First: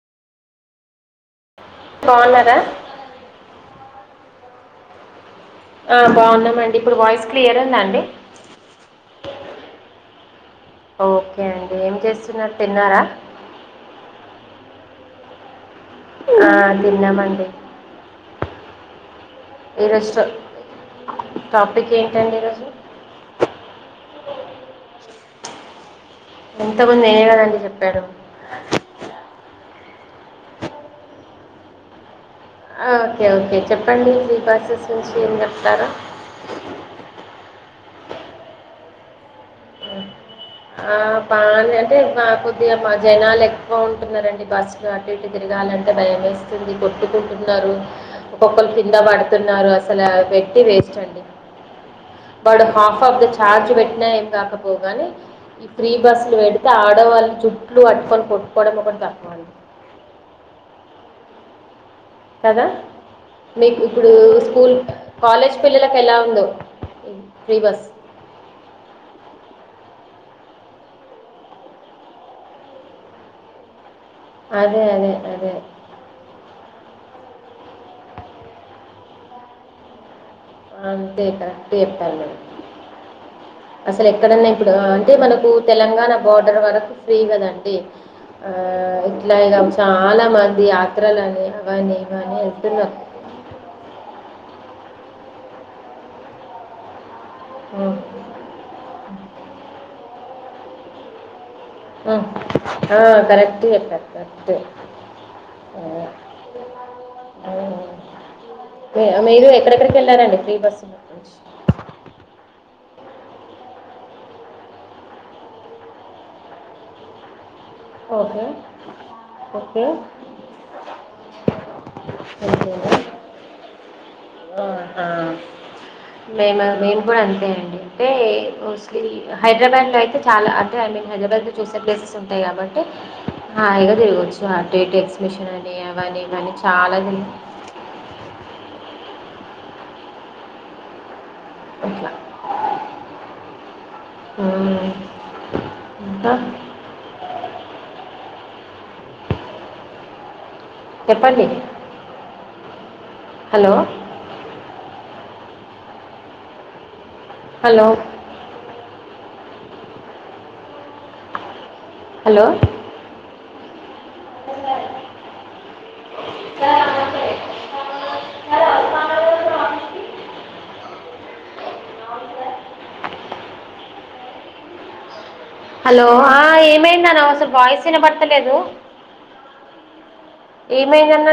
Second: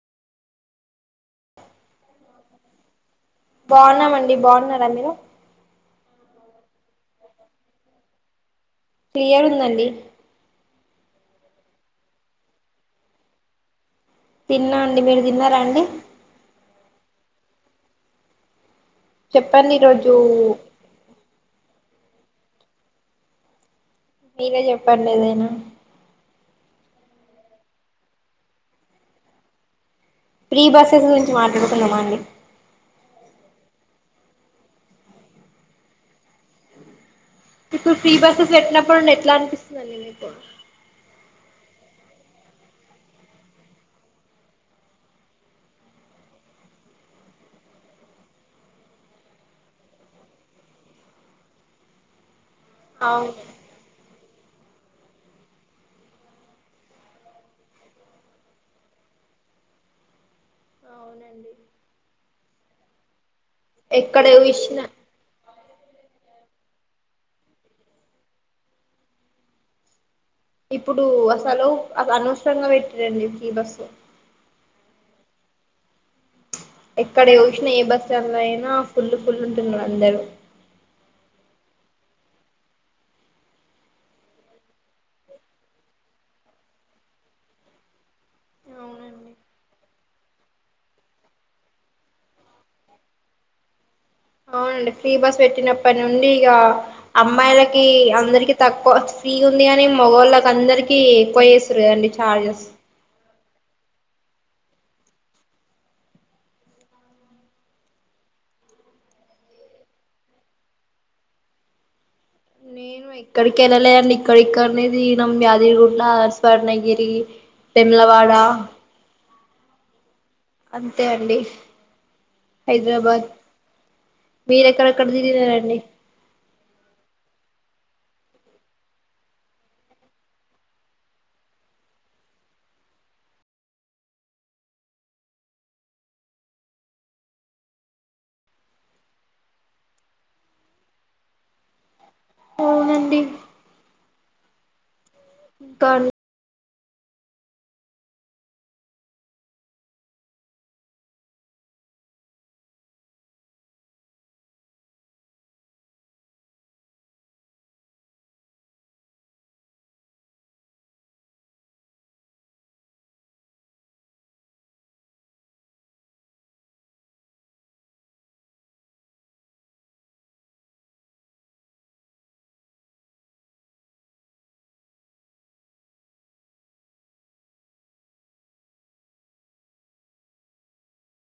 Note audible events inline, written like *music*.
బాగున్నార బాగున్నామండి బాగున్నార మీరు ఆ బాగున్నామండి ఇప్పుడు వాయిస్ క్లియర్ ఉందా అండి క్లియర్ ఉందండి ఓకె అండి ఏం చేస్తున్నార్ తిన్నారా తిన్నా అండి మీర్ తిన్నరా అండి ఆ తిన్నామండి చెప్పండి ఈరోజు ఈరోోజూ ట- టాపిక్ ఏంటండి ఈరోజు మీరే చెప్పండి ఏదైన ఇంత మంది నేనే కదండి చెప్పాడు ప్రీ బస్సెస్ గురించి మాట్లాడుకుందామ అండి ఆ ఓకె ఓకె చెప్పండి సీ బసెస్ నుంచి ఏం చెప్తార ఇప్పుడ్ ఫ్రీ బసెస్ ఎట్ల పోయిం ఎట్లా అని పిస్ ఆ బానె అంటే మా కొద్దిగా మా జనాలు ఎక్కువ ఉంటున్నడి బస్సులు అటు ఇటు తిరగాలంటే భయం వేస్తుంది కొట్టుకుంటున్నారు ఒక్కొక్కరు కింద పడుతున్నారు అసలు పెట్టి వేస్ట్ అండి బడు హాఫ్ ఆఫ్ ద అవును చఛార్జ్ పెట్టినా రాక పోగాని ఈ ప్ర్రీ బస్సులు పెడితే ఆడవాళ్ళని జుట్లు పట్టుకొని కొట్టుకోవడం ఒకటి తక్కువంది అవునండి కద మీకు ఇప్పుడూ ఎక్కడ స్కూల్ చూసిన కాలేజ్ పిల్లలకు ఎలా ఉందో ఫ్రి బస్ ఇప్పుడూ అసలు అనవసరంగా పెట్టి రండి కీ బస్సు అదే అదె అదె ఎక్కడ చూసినా ఏ బస్ాలో అయినా ఫుల్ ఫుల్లు ఉంటున్నారు అందరుూ అంతే కరెక్ట్ చెప్పార్ మీరు అసలు ఎక్కడన్నా ఇప్పుడు అంటే మనకు తెలంగాణ బోర్డర్ వరకు ఫ్రీ కదండి ఆ అవునండి ఇట్ల ఇగ చాల మంది యాత్రలని అవని ఇవని వెల్తున్నారు అవునండి ఫ్రీ బస్ పెట్టినప్పటి నుండి ఇక అమ్మాయిలకి ఉమ్. అందరికి తక్కువ ఫ్రీ ఉంది అని యోగోళ్ళకి అందరికి ఎక్కువే ఆ కరెక్ట్ మీరు ఎక్కడెక్కడికి వెళ్ళారంండి ఫ్రీ బస్సు నేను ఎక్కడికి వెళ్ళలే అండి ఇక్కడ ఇక్కడ అనేది నమ్ యాదిరి గుడా స్వర్ణగిరి తెమ్లవాడ ఓకే ఓకే అంతే అండి అంతేనా హైదరాబాద్ ఆహా. మీరెక్కడెక్కడ తిగినారంండి మేము మేము కూడా అంతే అండి అంటే మోస్ట్లీ హైదరాబాద్లో అయితే చాలా అంటే ఐ మీన్ హైదరాబాద్లో చూసే ప్లేసెస్ ఉంటాయి కాబట్టి హాయిగా తిరగవచ్చు ఆ ే ఎక్సిబిషన్ అని అవని ఇవీ చాలా అట్లా అవునుఅండి హ ఇంకా ఇకా ఆ చెప్పండి హలో హలో హలో *unintelligible* హలో ఆ ఏమైందన్నా అసలు వాయిస్ ఏనా పడతలేదు ఏమైందన్న